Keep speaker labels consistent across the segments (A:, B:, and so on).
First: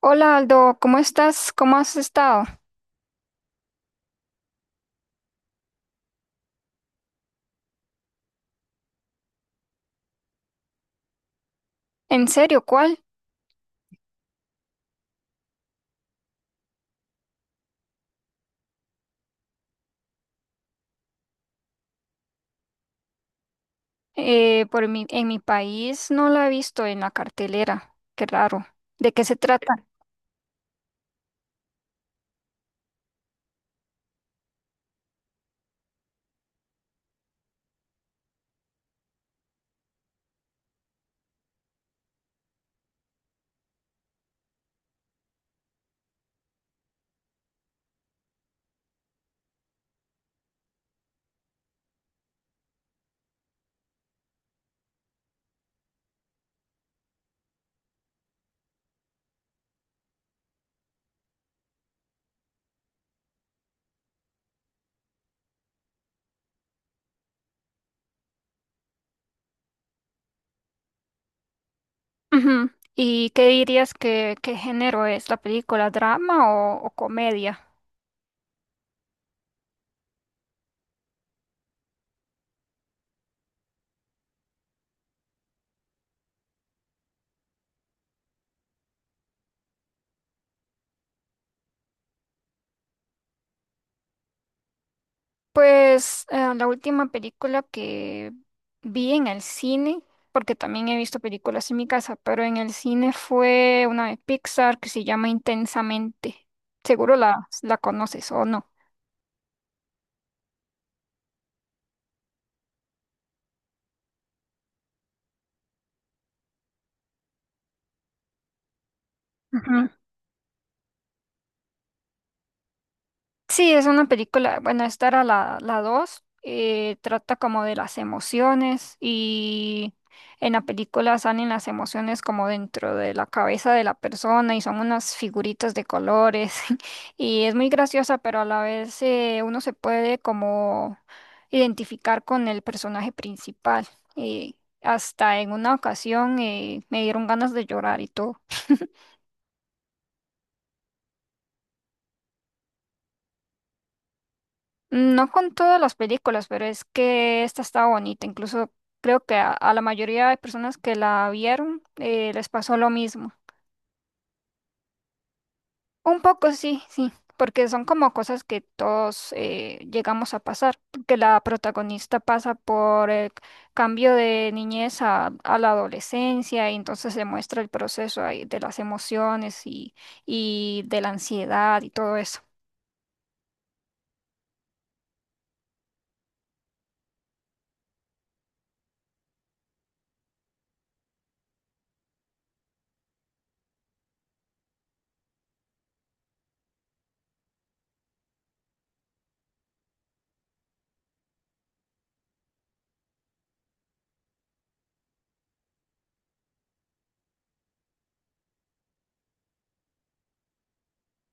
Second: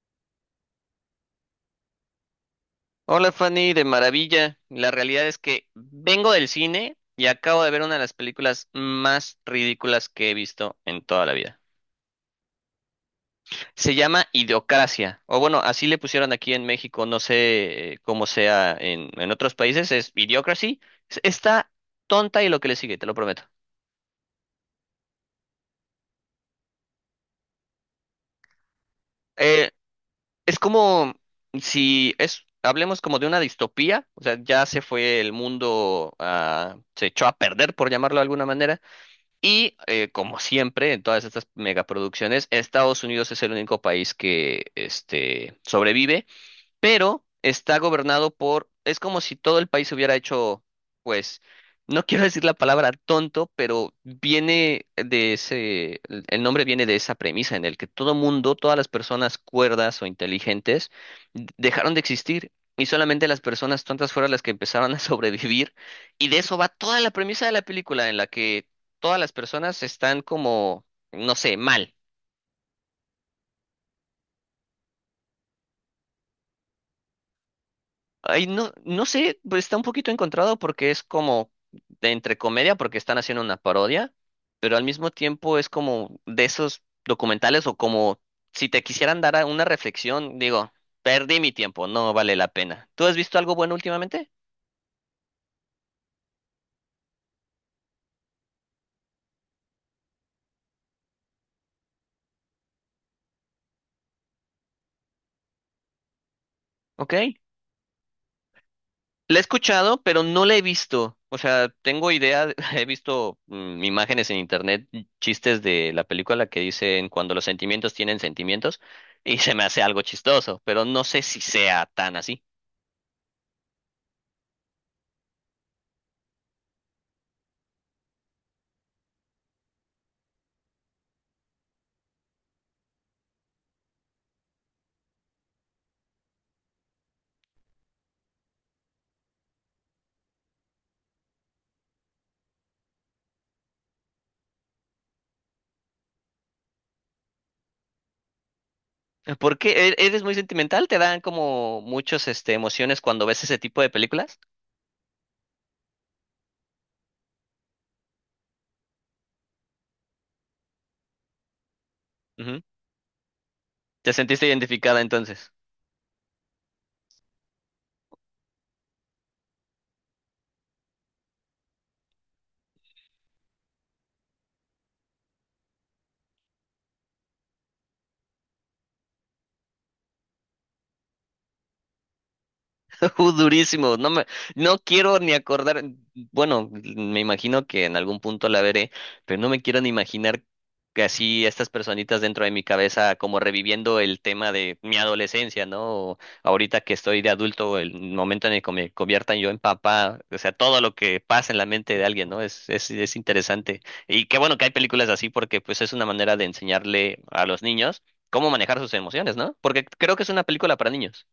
A: Hola Aldo, ¿cómo estás? ¿Cómo has estado?
B: Hola Fanny, de maravilla. La realidad es que vengo del cine y acabo de ver una de las películas más ridículas que he visto en toda la vida.
A: ¿En serio? ¿Cuál?
B: Se llama Idiocracia, o bueno, así le pusieron aquí en México, no sé cómo sea en otros países, es Idiocracy. Está tonta y lo que le sigue, te lo prometo.
A: Por mi, en mi país no la he visto en la cartelera. Qué raro. ¿De qué se
B: Eh,
A: trata?
B: es como si es, hablemos como de una distopía, o sea, ya se fue el mundo, ah, se echó a perder, por llamarlo de alguna manera. Y como siempre, en todas estas megaproducciones, Estados Unidos es el único país que sobrevive, pero está gobernado por, es como si todo el país hubiera hecho, pues, no quiero decir la palabra tonto, pero viene de ese, el nombre viene de esa premisa en el que todo mundo, todas las personas cuerdas o inteligentes dejaron de existir. Y solamente las personas tontas fueron las que empezaron a sobrevivir. Y de eso va toda la premisa de la película, en la que todas las personas están como, no sé, mal.
A: Ujú. ¿Y qué dirías que qué género es la película? ¿Drama o comedia?
B: Ay, no, no sé, pues está un poquito encontrado porque es como de entre comedia, porque están haciendo una parodia, pero al mismo tiempo es como de esos documentales o como si te quisieran dar una reflexión, digo, perdí mi tiempo, no vale la pena. ¿Tú has visto algo bueno últimamente?
A: Pues la última película que vi en el cine, porque también he visto películas en mi casa, pero en el cine fue una de Pixar que se llama Intensamente. Seguro
B: Ok.
A: la conoces o no.
B: La he escuchado, pero no la he visto. O sea, tengo idea, he visto imágenes en internet, chistes de la película que dicen cuando los sentimientos tienen sentimientos y se me hace
A: Ujú.
B: algo chistoso, pero no sé si sea tan así.
A: Sí, es una película, bueno, esta era la 2 trata como de las emociones y en la película salen las emociones como dentro de la cabeza de la persona y son unas figuritas de colores y es muy graciosa, pero a la vez uno se puede como identificar con el personaje principal y hasta en una ocasión me dieron ganas de llorar y todo.
B: ¿Por qué? ¿Eres muy sentimental? ¿Te dan como muchas emociones cuando ves ese tipo de películas?
A: No con todas las películas, pero es que esta está bonita. Incluso creo que a la mayoría de personas que la vieron les
B: Ujú.
A: pasó lo mismo.
B: ¿Te sentiste identificada entonces?
A: Un poco sí, sí, porque son como cosas que todos llegamos a pasar, que la protagonista pasa por el cambio de niñez a la adolescencia y entonces se muestra el proceso ahí de las emociones y de la ansiedad y todo eso.
B: Durísimo, no me, no quiero ni acordar, bueno, me imagino que en algún punto la veré, pero no me quiero ni imaginar que así estas personitas dentro de mi cabeza como reviviendo el tema de mi adolescencia, ¿no? O ahorita que estoy de adulto, el momento en el que me conviertan yo en papá, o sea, todo lo que pasa en la mente de alguien, ¿no? Es interesante. Y qué bueno que hay películas así porque pues es una manera de enseñarle a los niños cómo manejar sus emociones, ¿no? Porque creo que es una película para niños.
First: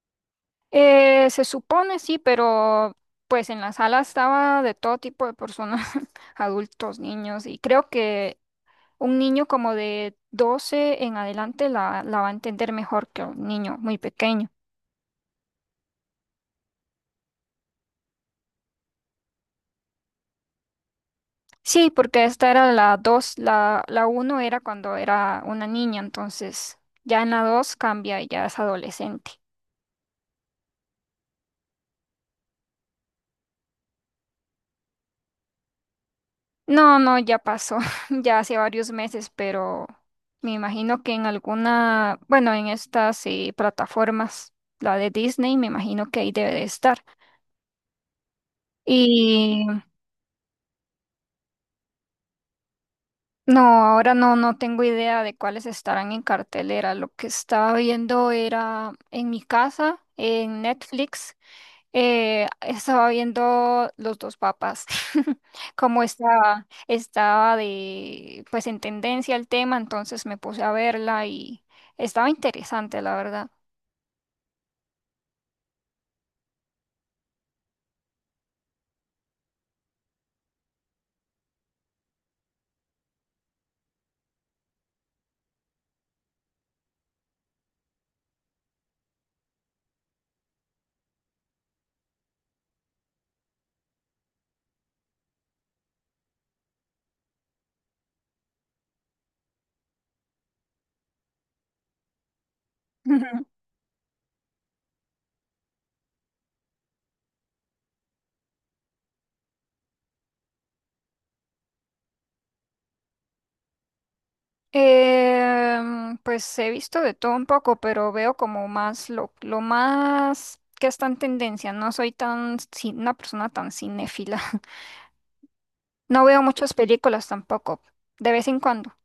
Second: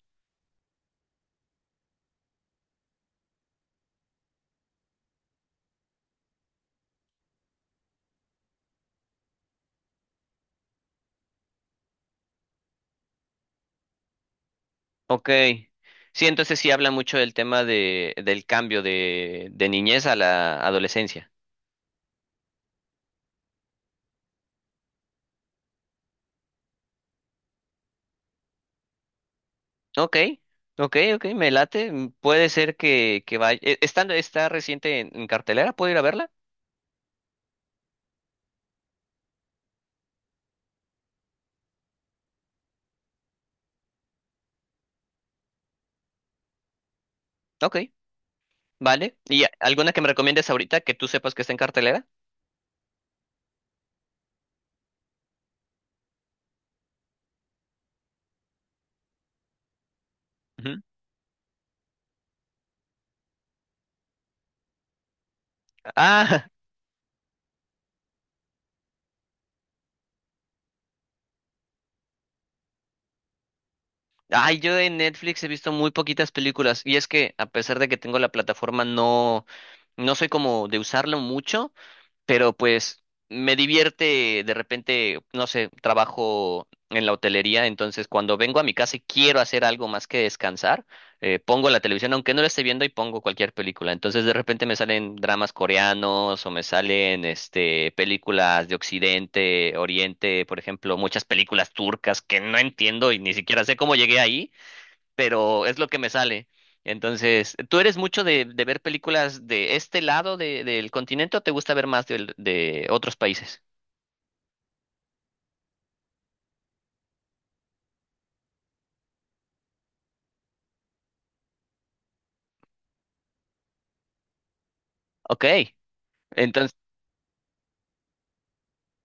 A: Se supone sí, pero pues en la sala estaba de todo tipo de personas, adultos, niños, y creo que un niño como de 12 en adelante la va a entender mejor que un niño muy pequeño.
B: Ok. Sí, entonces sí habla mucho del tema del cambio de niñez a la adolescencia.
A: Sí, porque esta era la 2 la uno era cuando era una niña, entonces ya en la 2 cambia y ya es adolescente.
B: Ok, ok, ok, me late. Puede ser que vaya. ¿Está reciente en cartelera? ¿Puedo ir a verla?
A: No, no, ya pasó, ya hace varios meses, pero me imagino que en alguna, bueno, en estas plataformas, la de Disney, me imagino que ahí debe de estar.
B: Ok, vale. ¿Y
A: Y
B: alguna que me recomiendes ahorita que tú sepas que está en cartelera?
A: no, ahora no, no tengo idea de cuáles estarán en cartelera. Lo que estaba viendo era en mi casa, en
B: Ujú.
A: Netflix. Estaba viendo los dos papas, como
B: Ah,
A: estaba de, pues en tendencia el tema, entonces me puse a verla y estaba interesante, la verdad.
B: ay, yo en Netflix he visto muy poquitas películas y es que a pesar de que tengo la plataforma no soy como de usarlo mucho, pero pues me divierte de repente, no sé, trabajo en la hotelería, entonces cuando vengo a mi casa y quiero hacer algo más que descansar, pongo la televisión, aunque no la esté viendo, y pongo cualquier película. Entonces de repente me salen dramas coreanos o me salen películas de Occidente, Oriente, por ejemplo, muchas películas turcas que no entiendo y ni siquiera sé cómo llegué ahí, pero es lo que me sale. Entonces, ¿tú eres mucho de ver películas de este lado del continente o te gusta ver más otros países?
A: Pues he visto de todo un poco, pero veo como más lo más que está en tendencia. No soy tan, una persona tan cinéfila.
B: Ok,
A: No veo muchas
B: entonces,
A: películas tampoco, de vez en cuando.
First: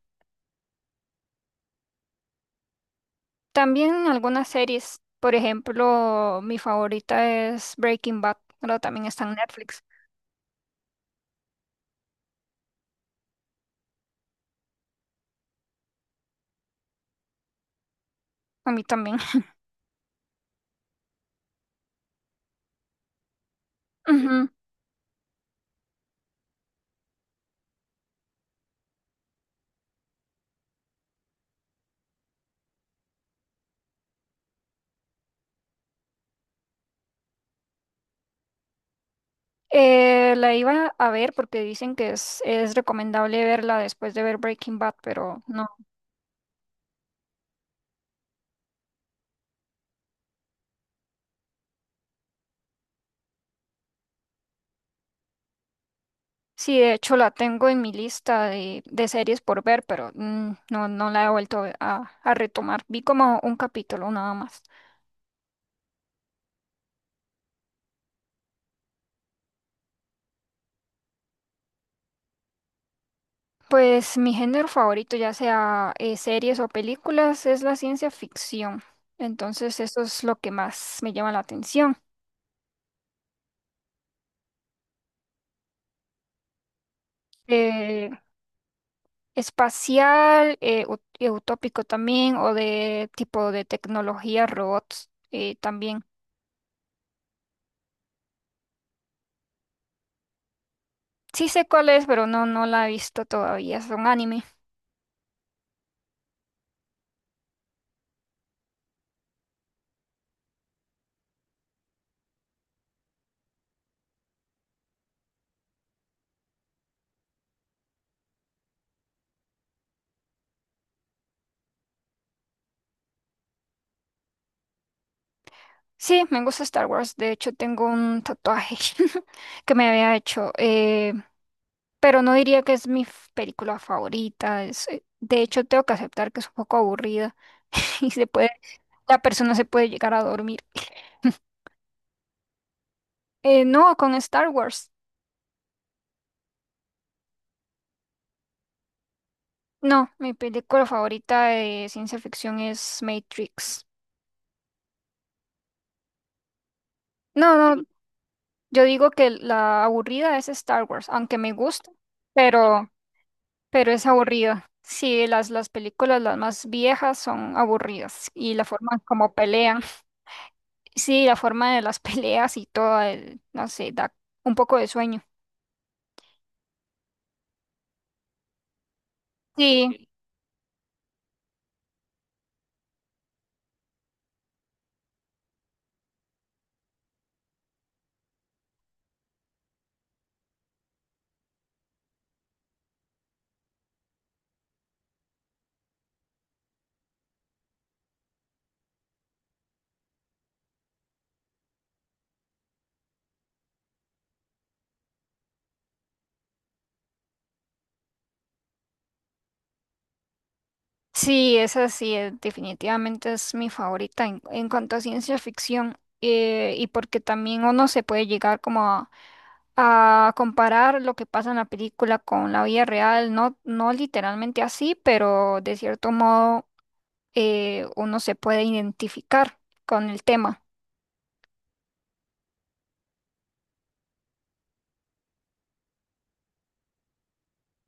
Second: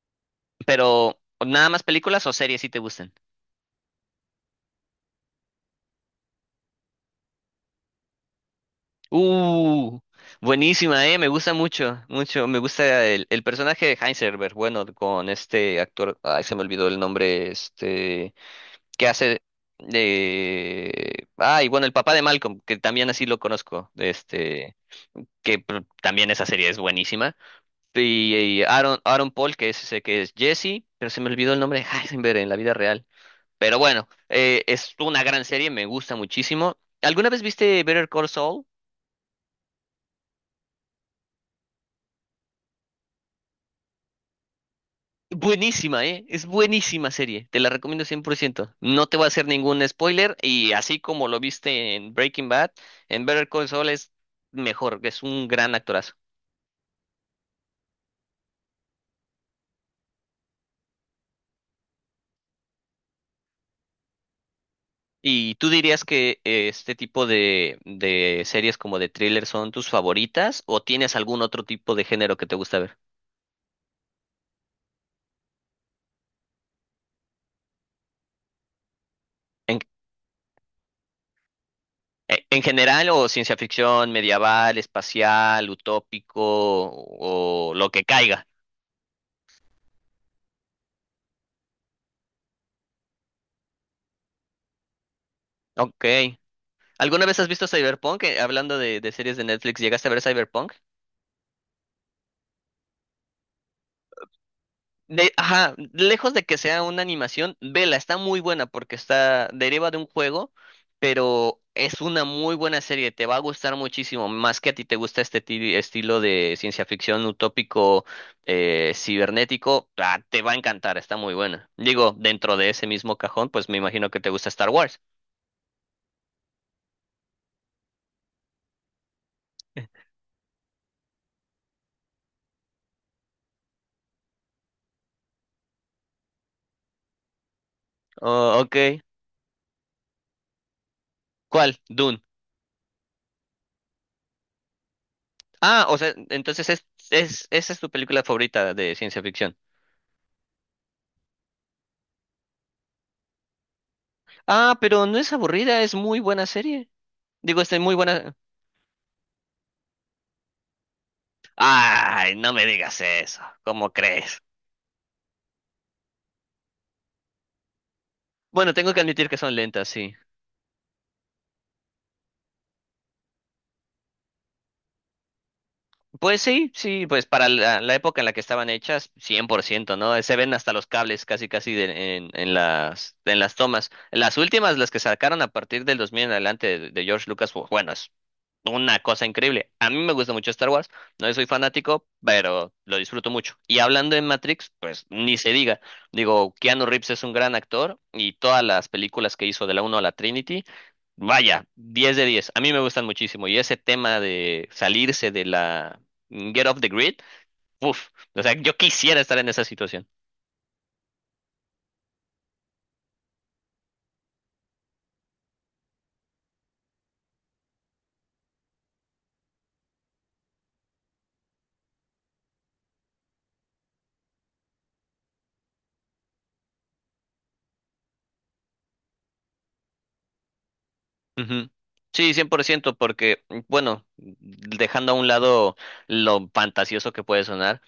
B: pero ¿nada más películas o series si te gustan?
A: También en algunas series, por ejemplo, mi favorita es Breaking Bad, pero también está en Netflix.
B: Uh, Buenísima, me gusta mucho, mucho, me gusta el personaje de Heisenberg, bueno, con este actor, ay, se me olvidó el nombre, este,
A: A mí
B: que
A: también.
B: hace de, ay, bueno, el papá de Malcolm, que también así lo conozco,
A: Ujú.
B: este. Que también esa serie es buenísima. Y Aaron, Aaron Paul, que es ese que es Jesse, pero se me olvidó el nombre de Heisenberg en la vida real. Pero bueno, es una gran serie, me gusta muchísimo. ¿Alguna vez viste Better Call Saul?
A: La iba a ver porque dicen que es recomendable verla después de ver Breaking Bad, pero no.
B: Buenísima, ¿eh? Es buenísima serie, te la recomiendo cien por ciento. No te voy a hacer ningún spoiler y así como lo viste en Breaking Bad, en Better Call Saul es mejor, es un gran actorazo.
A: Sí, de hecho la tengo en mi lista de series por ver, pero no, no la he vuelto a retomar. Vi como un capítulo nada más.
B: ¿Y tú dirías que este tipo de series como de thriller son tus favoritas o tienes algún otro tipo de género que te gusta ver?
A: Pues mi género favorito, ya sea series o películas, es la ciencia ficción. Entonces
B: En,
A: eso es lo que más me llama la atención.
B: en general o ciencia ficción, medieval, espacial, utópico o lo que
A: Eh,
B: caiga.
A: Espacial, utópico también, o de tipo de tecnología, robots también.
B: Ok. ¿Alguna vez has visto Cyberpunk? Hablando de series de Netflix, ¿llegaste a ver Cyberpunk?
A: Sí sé cuál es, pero no, no la he visto todavía. Es un anime.
B: Ajá, lejos de que sea una animación, vela, está muy buena porque deriva de un juego, pero es una muy buena serie, te va a gustar muchísimo, más que a ti te gusta este estilo de ciencia ficción utópico, cibernético, ah, te va a encantar, está muy buena. Digo, dentro de ese mismo cajón, pues me imagino que te gusta Star Wars.
A: Sí, me gusta Star Wars. De hecho, tengo un tatuaje que me había hecho. Pero no diría que es película favorita. De hecho, tengo que aceptar que es un poco aburrida y se puede,
B: Oh, ok.
A: la persona se puede llegar a dormir.
B: ¿Cuál? Dune.
A: No, con Star Wars.
B: Ah, o sea, entonces es, esa es tu película favorita de ciencia ficción.
A: No, mi película favorita de ciencia ficción es Matrix.
B: Ah, pero no es aburrida, es muy buena serie.
A: No,
B: Digo, es
A: no,
B: muy buena.
A: yo digo que la aburrida es Star Wars, aunque me gusta,
B: Ay, no me
A: pero,
B: digas eso.
A: pero
B: ¿Cómo
A: es
B: crees?
A: aburrida. Sí, las películas las más viejas son aburridas y la
B: Bueno, tengo
A: forma
B: que admitir
A: como
B: que son
A: pelean.
B: lentas, sí.
A: Sí, la forma de las peleas y todo, no sé, da un poco de sueño.
B: Pues sí, sí, pues para la época en la que estaban hechas, cien por ciento,
A: Sí,
B: ¿no? Se ven hasta los cables casi, casi en las tomas. Las últimas, las que sacaron a partir del 2000 en adelante de George Lucas, bueno, una cosa increíble. A mí me gusta mucho Star Wars, no soy fanático, pero lo disfruto mucho. Y hablando de Matrix, pues ni se diga. Digo, Keanu Reeves es un gran actor y todas las películas que hizo de la uno a la Trinity, vaya, 10 de diez. A mí me gustan muchísimo y ese tema de salirse de la Get off the grid, uff, o sea, yo quisiera estar en esa situación.
A: sí, esa sí, definitivamente es mi favorita en cuanto a ciencia ficción. Y porque también uno se puede llegar como a comparar lo que pasa en la película con la vida real, no, no literalmente así, pero de cierto modo uno se puede identificar con el tema.
B: Ujú. Sí, 100%, porque, bueno, dejando a un lado lo fantasioso que puede sonar,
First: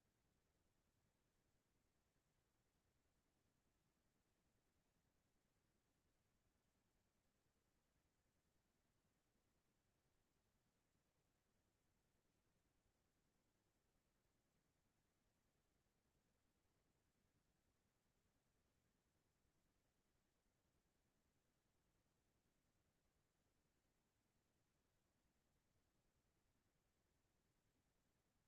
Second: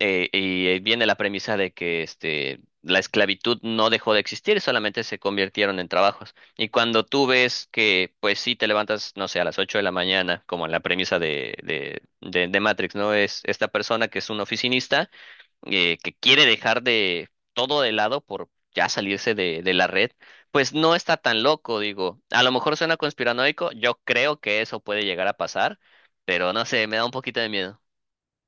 B: y viene la premisa de que la esclavitud no dejó de existir, solamente se convirtieron en trabajos. Y cuando tú ves que, pues sí, te levantas, no sé, a las 8 de la mañana, como en la premisa de Matrix, ¿no? Es esta persona que es un oficinista, que quiere dejar de todo de lado por ya salirse de la red, pues no está tan loco, digo. A lo mejor suena conspiranoico, yo creo que eso puede llegar a pasar, pero no sé, me da un poquito de miedo.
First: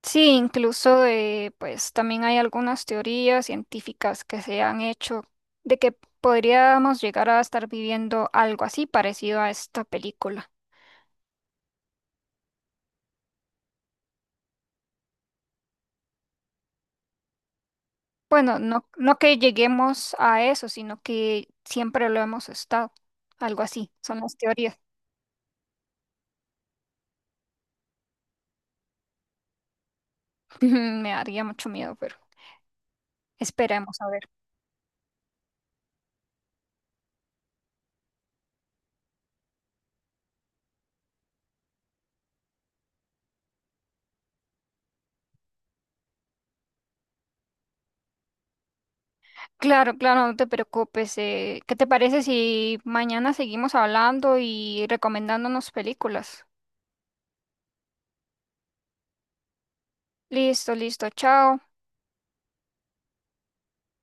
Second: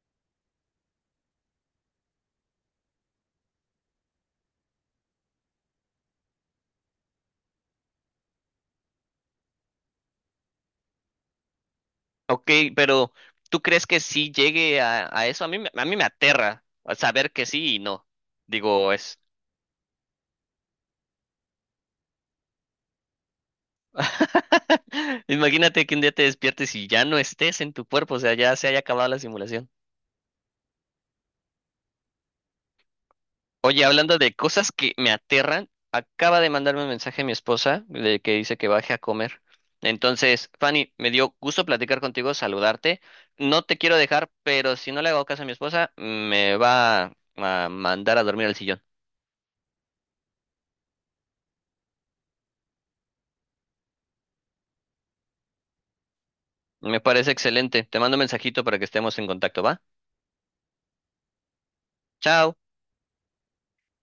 A: Sí, incluso pues también hay algunas teorías científicas que se han hecho de que podríamos llegar a estar viviendo algo así parecido a esta película.
B: Ok, pero ¿tú crees que sí llegue a eso? A mí, a mí me aterra saber que sí y no.
A: Bueno, no,
B: Digo,
A: no
B: es.
A: que lleguemos a eso, sino que siempre lo hemos estado. Algo así, son las teorías.
B: Imagínate que un día te despiertes y ya no estés en tu cuerpo, o sea, ya se haya acabado la simulación.
A: Me daría mucho miedo, pero
B: Oye,
A: esperemos a
B: hablando
A: ver.
B: de cosas que me aterran, acaba de mandarme un mensaje mi esposa de que dice que baje a comer. Entonces, Fanny, me dio gusto platicar contigo, saludarte. No te quiero dejar, pero si no le hago caso a mi esposa, me va a mandar a dormir al sillón.
A: Claro, claro, no te preocupes. ¿Qué te parece si mañana seguimos hablando y recomendándonos películas?
B: Me parece excelente. Te mando un mensajito para que estemos en contacto, ¿va?
A: Listo, listo, chao.
B: Chao.